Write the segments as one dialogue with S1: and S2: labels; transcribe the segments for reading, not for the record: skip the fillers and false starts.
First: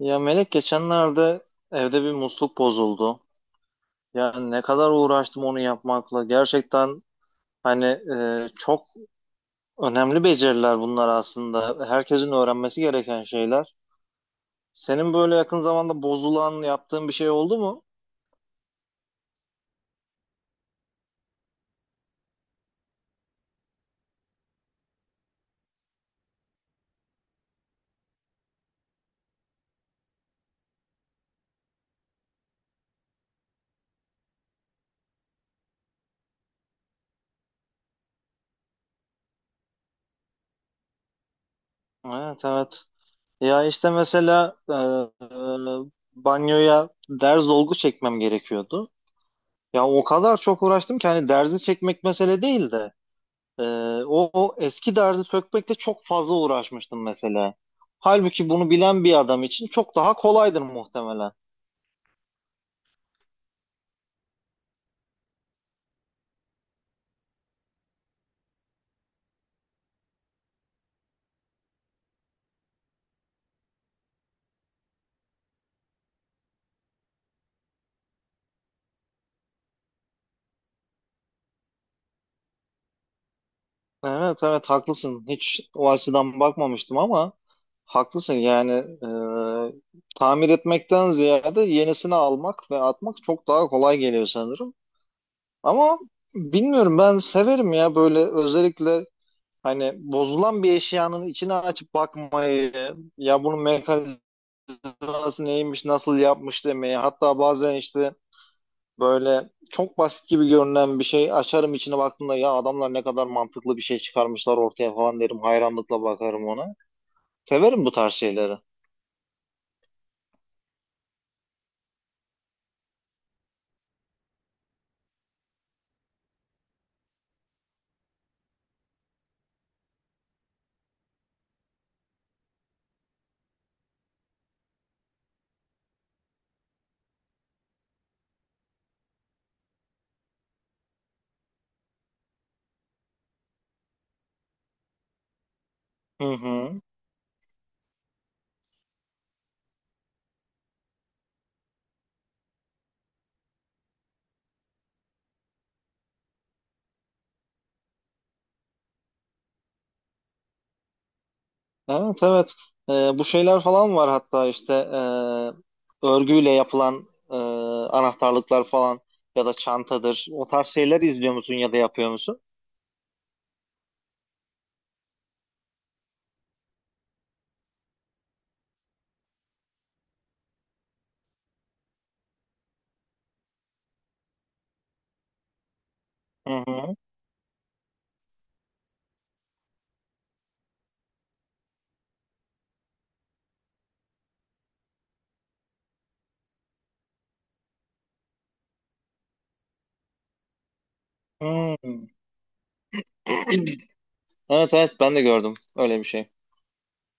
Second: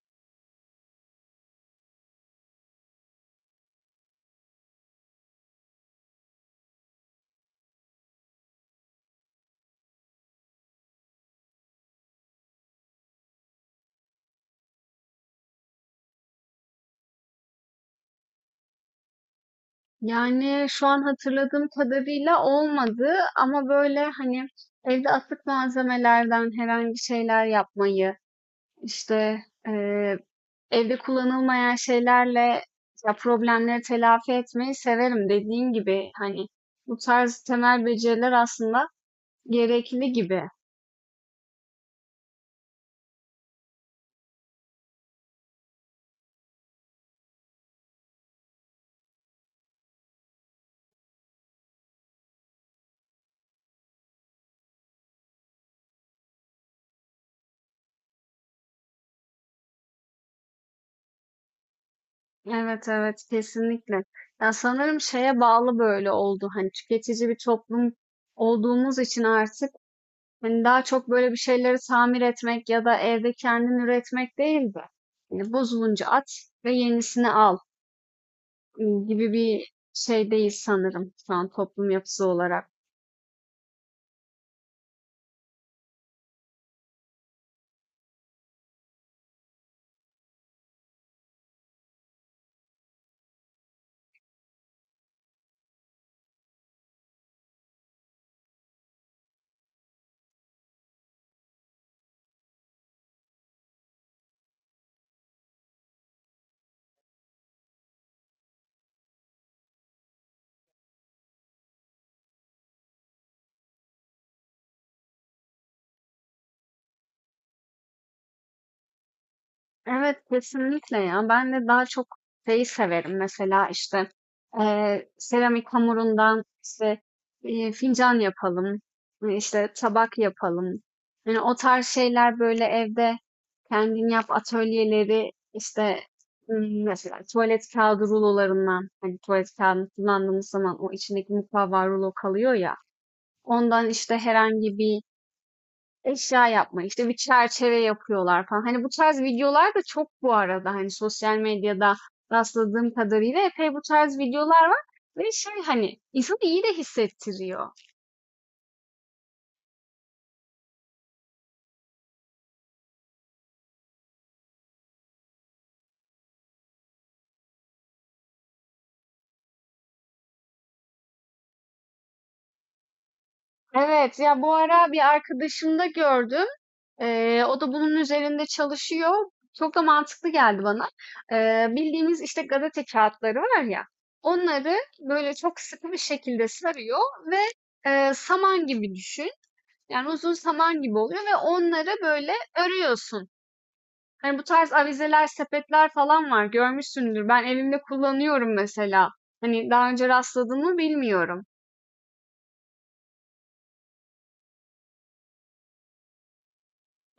S1: Ya Melek geçenlerde evde bir musluk bozuldu. Yani ne kadar uğraştım onu yapmakla. Gerçekten hani çok önemli beceriler bunlar aslında. Herkesin öğrenmesi gereken şeyler. Senin böyle yakın zamanda bozulan yaptığın bir şey oldu mu?
S2: Yani şu an hatırladığım kadarıyla olmadı, ama böyle hani evde atık malzemelerden herhangi şeyler yapmayı, işte eee, evde kullanılmayan şeylerle ya problemleri telafi etmeyi severim, dediğin gibi hani bu tarz temel beceriler aslında gerekli gibi.
S1: Evet, evet. Ya işte mesela e, banyoya derz dolgu çekmem gerekiyordu. Ya o kadar çok uğraştım ki hani derzi çekmek mesele değildi. Ee, o eski derdi sökmekle çok fazla uğraşmıştım mesela. Halbuki bunu bilen bir adam için çok daha kolaydır muhtemelen.
S2: Evet evet, kesinlikle. Ya sanırım şeye bağlı böyle oldu, hani tüketici bir toplum olduğumuz için artık. Hani daha çok böyle bir şeyleri tamir etmek ya da evde kendin üretmek değil de hani bozulunca at ve yenisini al gibi bir şey değil sanırım şu an toplum yapısı olarak.
S1: Evet, evet, haklısın. Hiç o açıdan bakmamıştım ama haklısın. Yani tamir etmekten ziyade yenisini almak ve atmak çok daha kolay geliyor sanırım. Ama bilmiyorum, ben severim ya böyle özellikle hani bozulan bir eşyanın içine açıp bakmayı, ya bunun mekanizması hatası neymiş, nasıl yapmış demeyi. Hatta bazen işte böyle çok basit gibi görünen bir şey açarım, içine baktığımda ya adamlar ne kadar mantıklı bir şey çıkarmışlar ortaya falan derim. Hayranlıkla bakarım ona. Severim bu tarz şeyleri.
S2: Evet, kesinlikle ya. Ben de daha çok şeyi severim. Mesela işte seramik hamurundan, işte fincan yapalım, işte tabak yapalım. Yani o tarz şeyler, böyle evde kendin yap atölyeleri, işte mesela tuvalet kağıdı rulolarından, hani tuvalet kağıdını kullandığımız zaman o içindeki mukavva rulo kalıyor ya, ondan işte herhangi bir
S1: Hı
S2: eşya
S1: hı.
S2: yapma, işte bir çerçeve yapıyorlar falan. Hani bu tarz videolar da çok, bu arada hani sosyal medyada rastladığım kadarıyla epey bu tarz videolar var. Ve şey, hani insanı iyi de hissettiriyor.
S1: Evet, evet. Bu şeyler falan var, hatta işte örgüyle yapılan anahtarlıklar falan ya da çantadır. O tarz şeyler izliyor musun ya da yapıyor musun?
S2: Evet ya, bu ara bir arkadaşımda gördüm. O da bunun üzerinde çalışıyor. Çok da mantıklı geldi bana. Bildiğimiz işte gazete kağıtları var ya. Onları böyle çok sıkı bir şekilde
S1: Hı hı.
S2: sarıyor ve saman gibi düşün. Yani uzun saman gibi oluyor ve onları böyle örüyorsun. Hani bu tarz avizeler, sepetler falan var. Görmüşsündür. Ben evimde kullanıyorum mesela. Hani daha önce rastladın mı bilmiyorum.
S1: Hı. Evet, evet, ben de gördüm öyle bir şey.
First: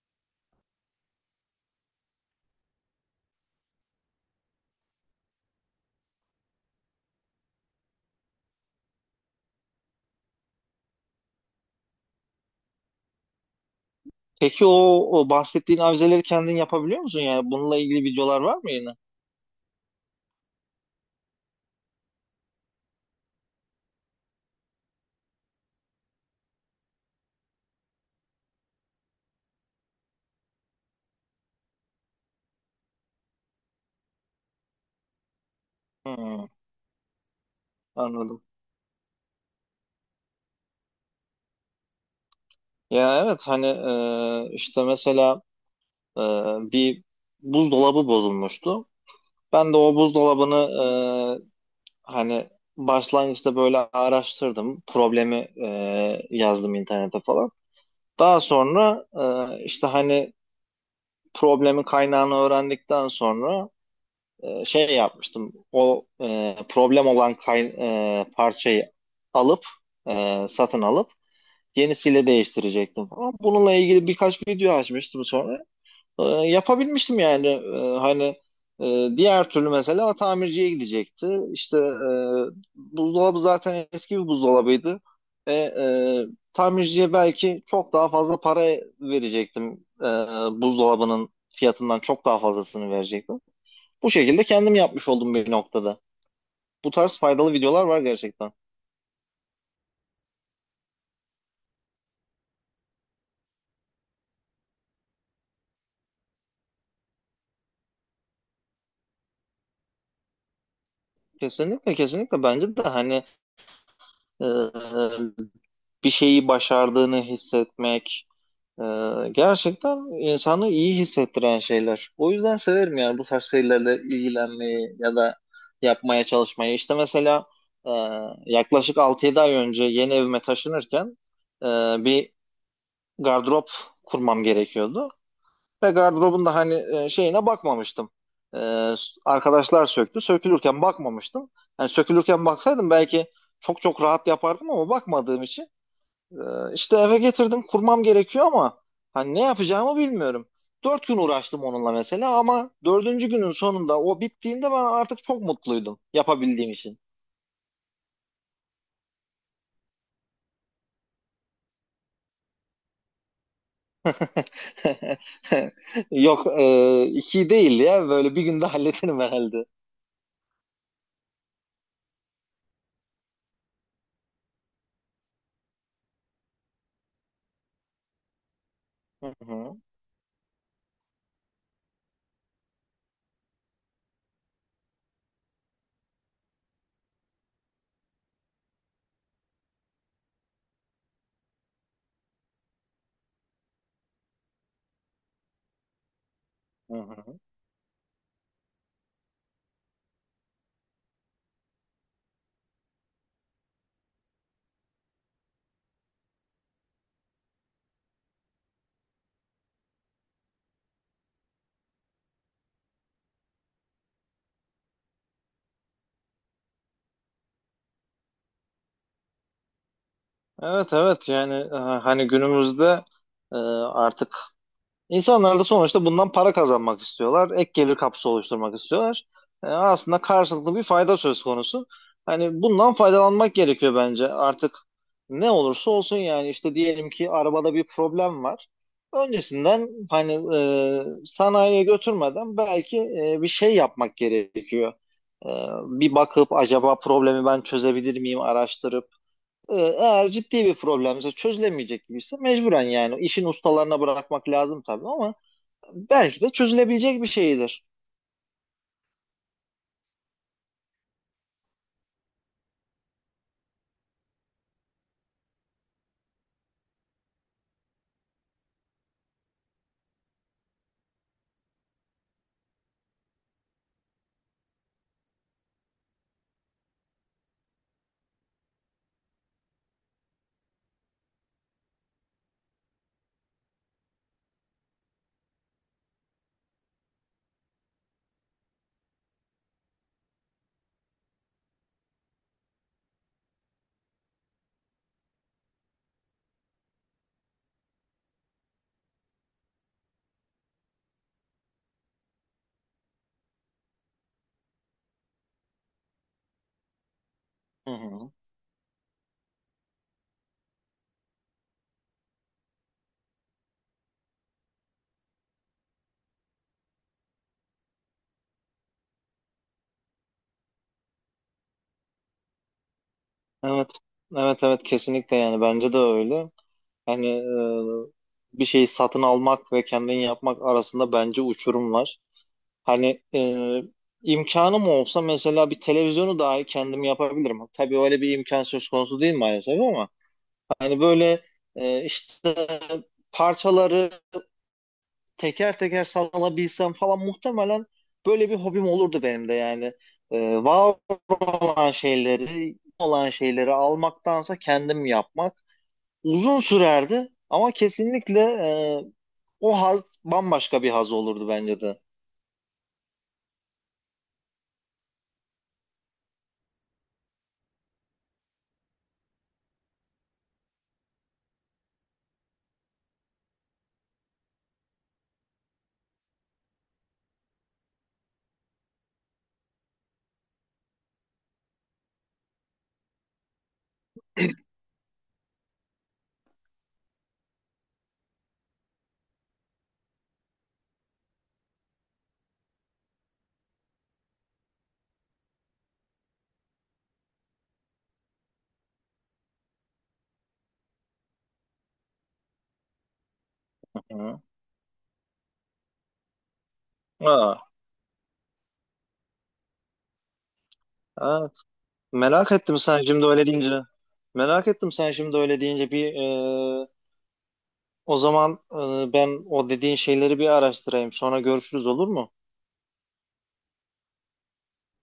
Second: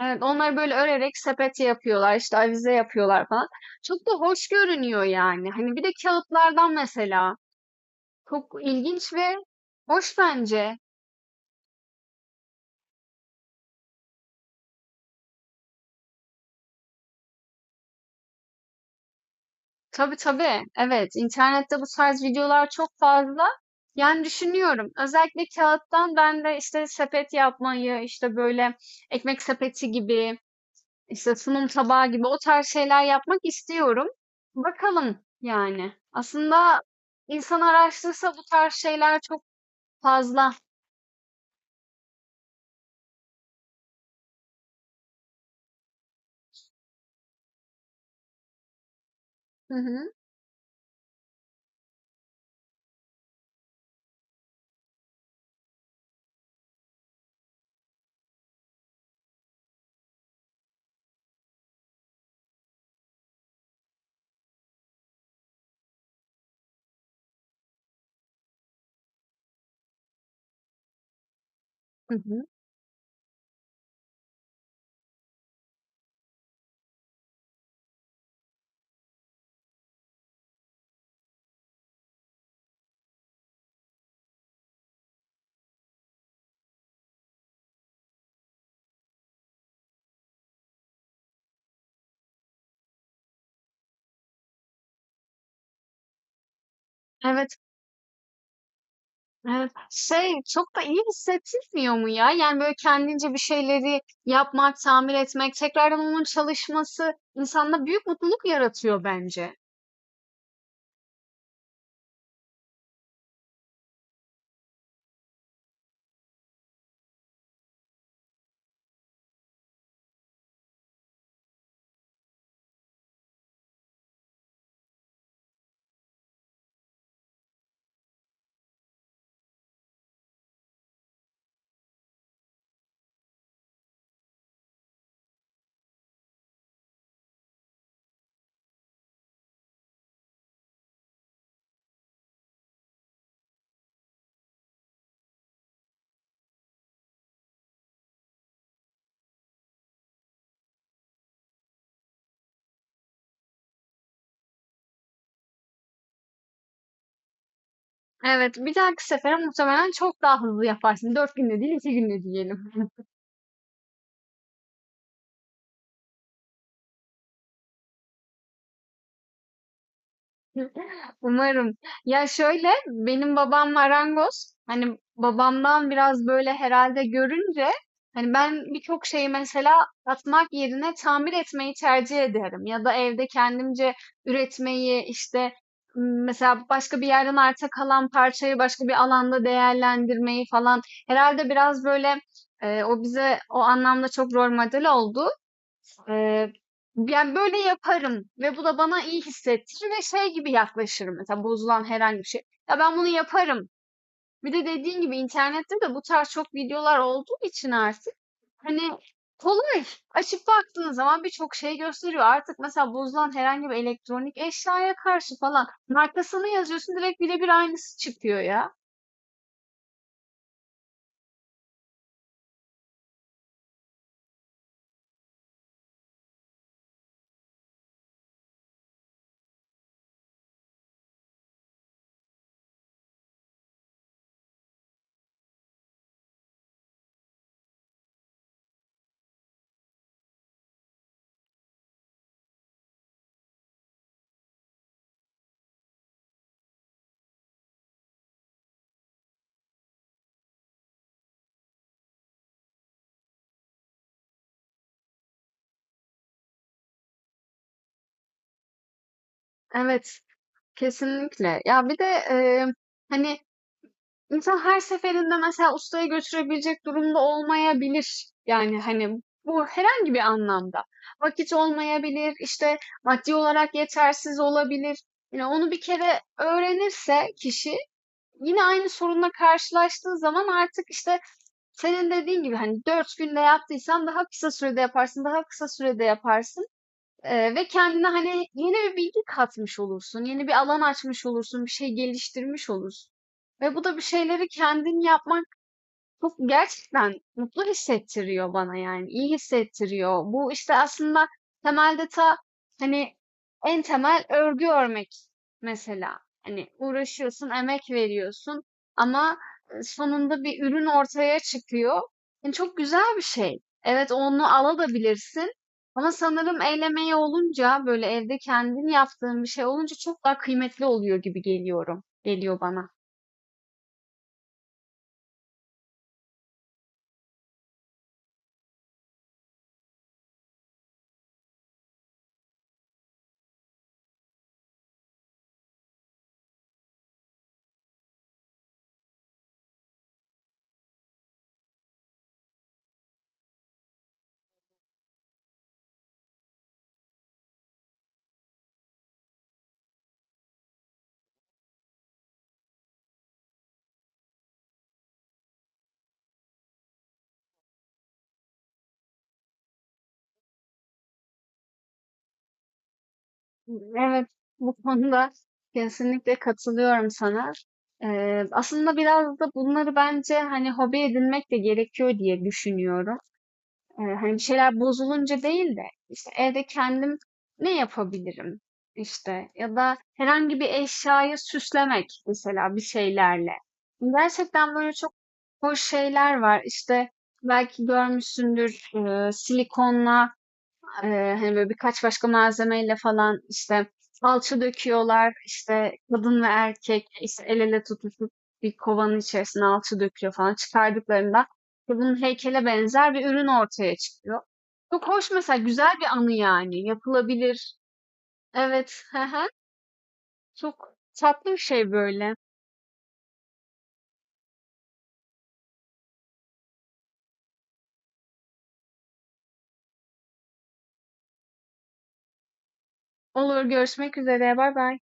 S2: Evet, onları böyle örerek sepet yapıyorlar, işte avize yapıyorlar falan. Çok da hoş görünüyor yani. Hani bir de kağıtlardan mesela. Çok ilginç ve hoş bence.
S1: Peki o bahsettiğin avizeleri kendin yapabiliyor musun? Yani bununla ilgili videolar var mı yine?
S2: Tabii tabii. Evet, internette bu tarz videolar çok fazla. Yani düşünüyorum. Özellikle kağıttan ben de işte sepet yapmayı, işte böyle ekmek sepeti gibi, işte sunum tabağı gibi o tarz şeyler yapmak istiyorum. Bakalım yani.
S1: Hmm,
S2: Aslında insan araştırsa bu
S1: anladım.
S2: tarz şeyler çok fazla.
S1: Ya evet, hani işte mesela e, bir buzdolabı bozulmuştu. Ben
S2: Hı
S1: de o
S2: hı.
S1: buzdolabını hani başlangıçta böyle araştırdım. Problemi e, yazdım internete falan. Daha sonra işte hani problemin kaynağını öğrendikten sonra şey yapmıştım. O problem olan parçayı alıp satın alıp
S2: Hı
S1: yenisiyle
S2: hı.
S1: değiştirecektim falan. Bununla ilgili birkaç video açmıştım sonra. Yapabilmiştim yani. Hani diğer türlü mesela tamirciye gidecekti. İşte buzdolabı zaten eski bir buzdolabıydı. E, e, tamirciye belki çok daha fazla para verecektim. Buzdolabının fiyatından çok daha fazlasını verecektim. Bu şekilde kendim yapmış oldum bir noktada. Bu tarz faydalı
S2: Evet.
S1: videolar var gerçekten.
S2: Evet. Şey, çok da iyi hissettirmiyor mu ya? Yani, böyle, kendince bir şeyleri yapmak, tamir etmek, tekrardan onun çalışması insanda büyük mutluluk yaratıyor bence.
S1: Kesinlikle, kesinlikle bence de hani e, bir şeyi başardığını hissetmek e, gerçekten insanı iyi hissettiren şeyler. O yüzden severim yani bu tarz şeylerle ilgilenmeyi ya da yapmaya çalışmayı. İşte mesela e, yaklaşık altı yedi ay önce yeni evime taşınırken e, bir gardırop kurmam gerekiyordu. Ve gardırobun da hani şeyine bakmamıştım. E, arkadaşlar söktü. Sökülürken bakmamıştım. Yani sökülürken baksaydım belki çok çok rahat yapardım, ama bakmadığım için. E, işte eve getirdim. Kurmam gerekiyor ama hani ne yapacağımı bilmiyorum. Dört gün uğraştım onunla mesela, ama dördüncü günün sonunda o bittiğinde ben artık çok mutluydum yapabildiğim için.
S2: Evet, bir dahaki sefere muhtemelen çok daha hızlı yaparsın. 4 günde değil, 2 günde diyelim.
S1: Yok iki değil ya, böyle bir günde hallederim herhalde.
S2: Umarım. Ya şöyle, benim babam marangoz. Hani babamdan biraz böyle herhalde görünce hani ben birçok şeyi
S1: Hı
S2: mesela
S1: hı,
S2: atmak yerine tamir etmeyi tercih ederim. Ya da evde kendimce üretmeyi, işte mesela başka bir yerden arta kalan parçayı başka bir alanda değerlendirmeyi falan. Herhalde biraz böyle o bize o anlamda çok rol model oldu. Eee,
S1: hı
S2: Yani
S1: hı.
S2: böyle yaparım ve bu da bana iyi hissettirir ve şey gibi yaklaşırım, mesela bozulan herhangi bir şey. Ya ben bunu yaparım. Bir de dediğin gibi internette de bu tarz çok videolar olduğu için artık hani kolay. Açıp baktığın zaman birçok şey gösteriyor. Artık mesela bozulan herhangi bir elektronik eşyaya karşı falan markasını yazıyorsun, direkt birebir aynısı çıkıyor ya.
S1: Evet, evet, yani hani günümüzde artık insanlar da sonuçta bundan para kazanmak istiyorlar. Ek gelir kapısı oluşturmak istiyorlar. Aslında karşılıklı bir fayda söz konusu. Hani bundan faydalanmak gerekiyor bence. Artık ne olursa olsun yani işte diyelim ki arabada bir problem var. Öncesinden hani sanayiye götürmeden belki bir şey yapmak gerekiyor. E, bir bakıp acaba problemi ben çözebilir miyim araştırıp, eğer ciddi bir problemse çözülemeyecek gibiyse mecburen yani işin ustalarına bırakmak lazım tabii, ama belki de çözülebilecek bir şeydir.
S2: Evet, kesinlikle. Ya bir de hani İnsan her seferinde mesela ustaya götürebilecek durumda olmayabilir. Yani hani bu herhangi bir anlamda. Vakit olmayabilir, işte maddi olarak yetersiz olabilir. Yani onu bir kere öğrenirse kişi, yine aynı sorunla karşılaştığı zaman, artık işte senin dediğin gibi hani 4 günde yaptıysan daha kısa sürede yaparsın, daha kısa sürede yaparsın. Ve kendine hani yeni bir bilgi katmış olursun, yeni bir alan açmış olursun, bir şey geliştirmiş olursun. Ve bu da bir şeyleri kendin yapman çok gerçekten mutlu hissettiriyor bana yani, iyi hissettiriyor. Bu işte aslında temelde ta hani en temel örgü örmek mesela. Hani uğraşıyorsun, emek
S1: Hı hı.
S2: veriyorsun ama sonunda bir ürün ortaya çıkıyor. Yani çok güzel bir şey. Evet, onu alabilirsin ama sanırım el emeği olunca, böyle evde kendin yaptığın bir şey olunca çok daha kıymetli oluyor gibi geliyorum. Geliyor bana.
S1: Evet. Evet, evet, kesinlikle yani bence de öyle. Hani bir şeyi satın almak ve kendin yapmak arasında bence uçurum var. Hani imkanım olsa mesela bir televizyonu dahi kendim yapabilirim. Tabii öyle bir imkan söz konusu değil maalesef, ama hani böyle işte parçaları teker teker sallanabilsem falan muhtemelen böyle bir hobim olurdu benim de yani. Var olan şeyleri almaktansa kendim yapmak uzun sürerdi, ama kesinlikle o haz bambaşka bir haz olurdu bence de.
S2: Evet, bu konuda kesinlikle katılıyorum sana. Aslında biraz da bunları bence hani hobi edinmek de gerekiyor diye düşünüyorum. Hani bir şeyler bozulunca değil de işte evde kendim ne yapabilirim, işte ya da herhangi bir eşyayı süslemek mesela bir şeylerle. Gerçekten böyle çok hoş şeyler var. İşte belki görmüşsündür, silikonla hani, böyle, birkaç başka malzemeyle falan, işte, salça döküyorlar, işte, kadın ve erkek, işte, el ele tutuşup bir kovanın içerisine alçı döküyor falan. Çıkardıklarında kadının heykele benzer bir ürün ortaya
S1: Hı.
S2: çıkıyor. Çok hoş mesela, güzel bir anı yani.
S1: Aa,
S2: Yapılabilir. Evet. Hı hı. Çok tatlı
S1: evet.
S2: bir şey böyle.
S1: Merak ettim sen şimdi öyle deyince. Merak ettim sen şimdi öyle deyince bir e, o zaman ben o dediğin şeyleri bir araştırayım. Sonra görüşürüz, olur mu?
S2: Olur, görüşmek üzere. Bay bay.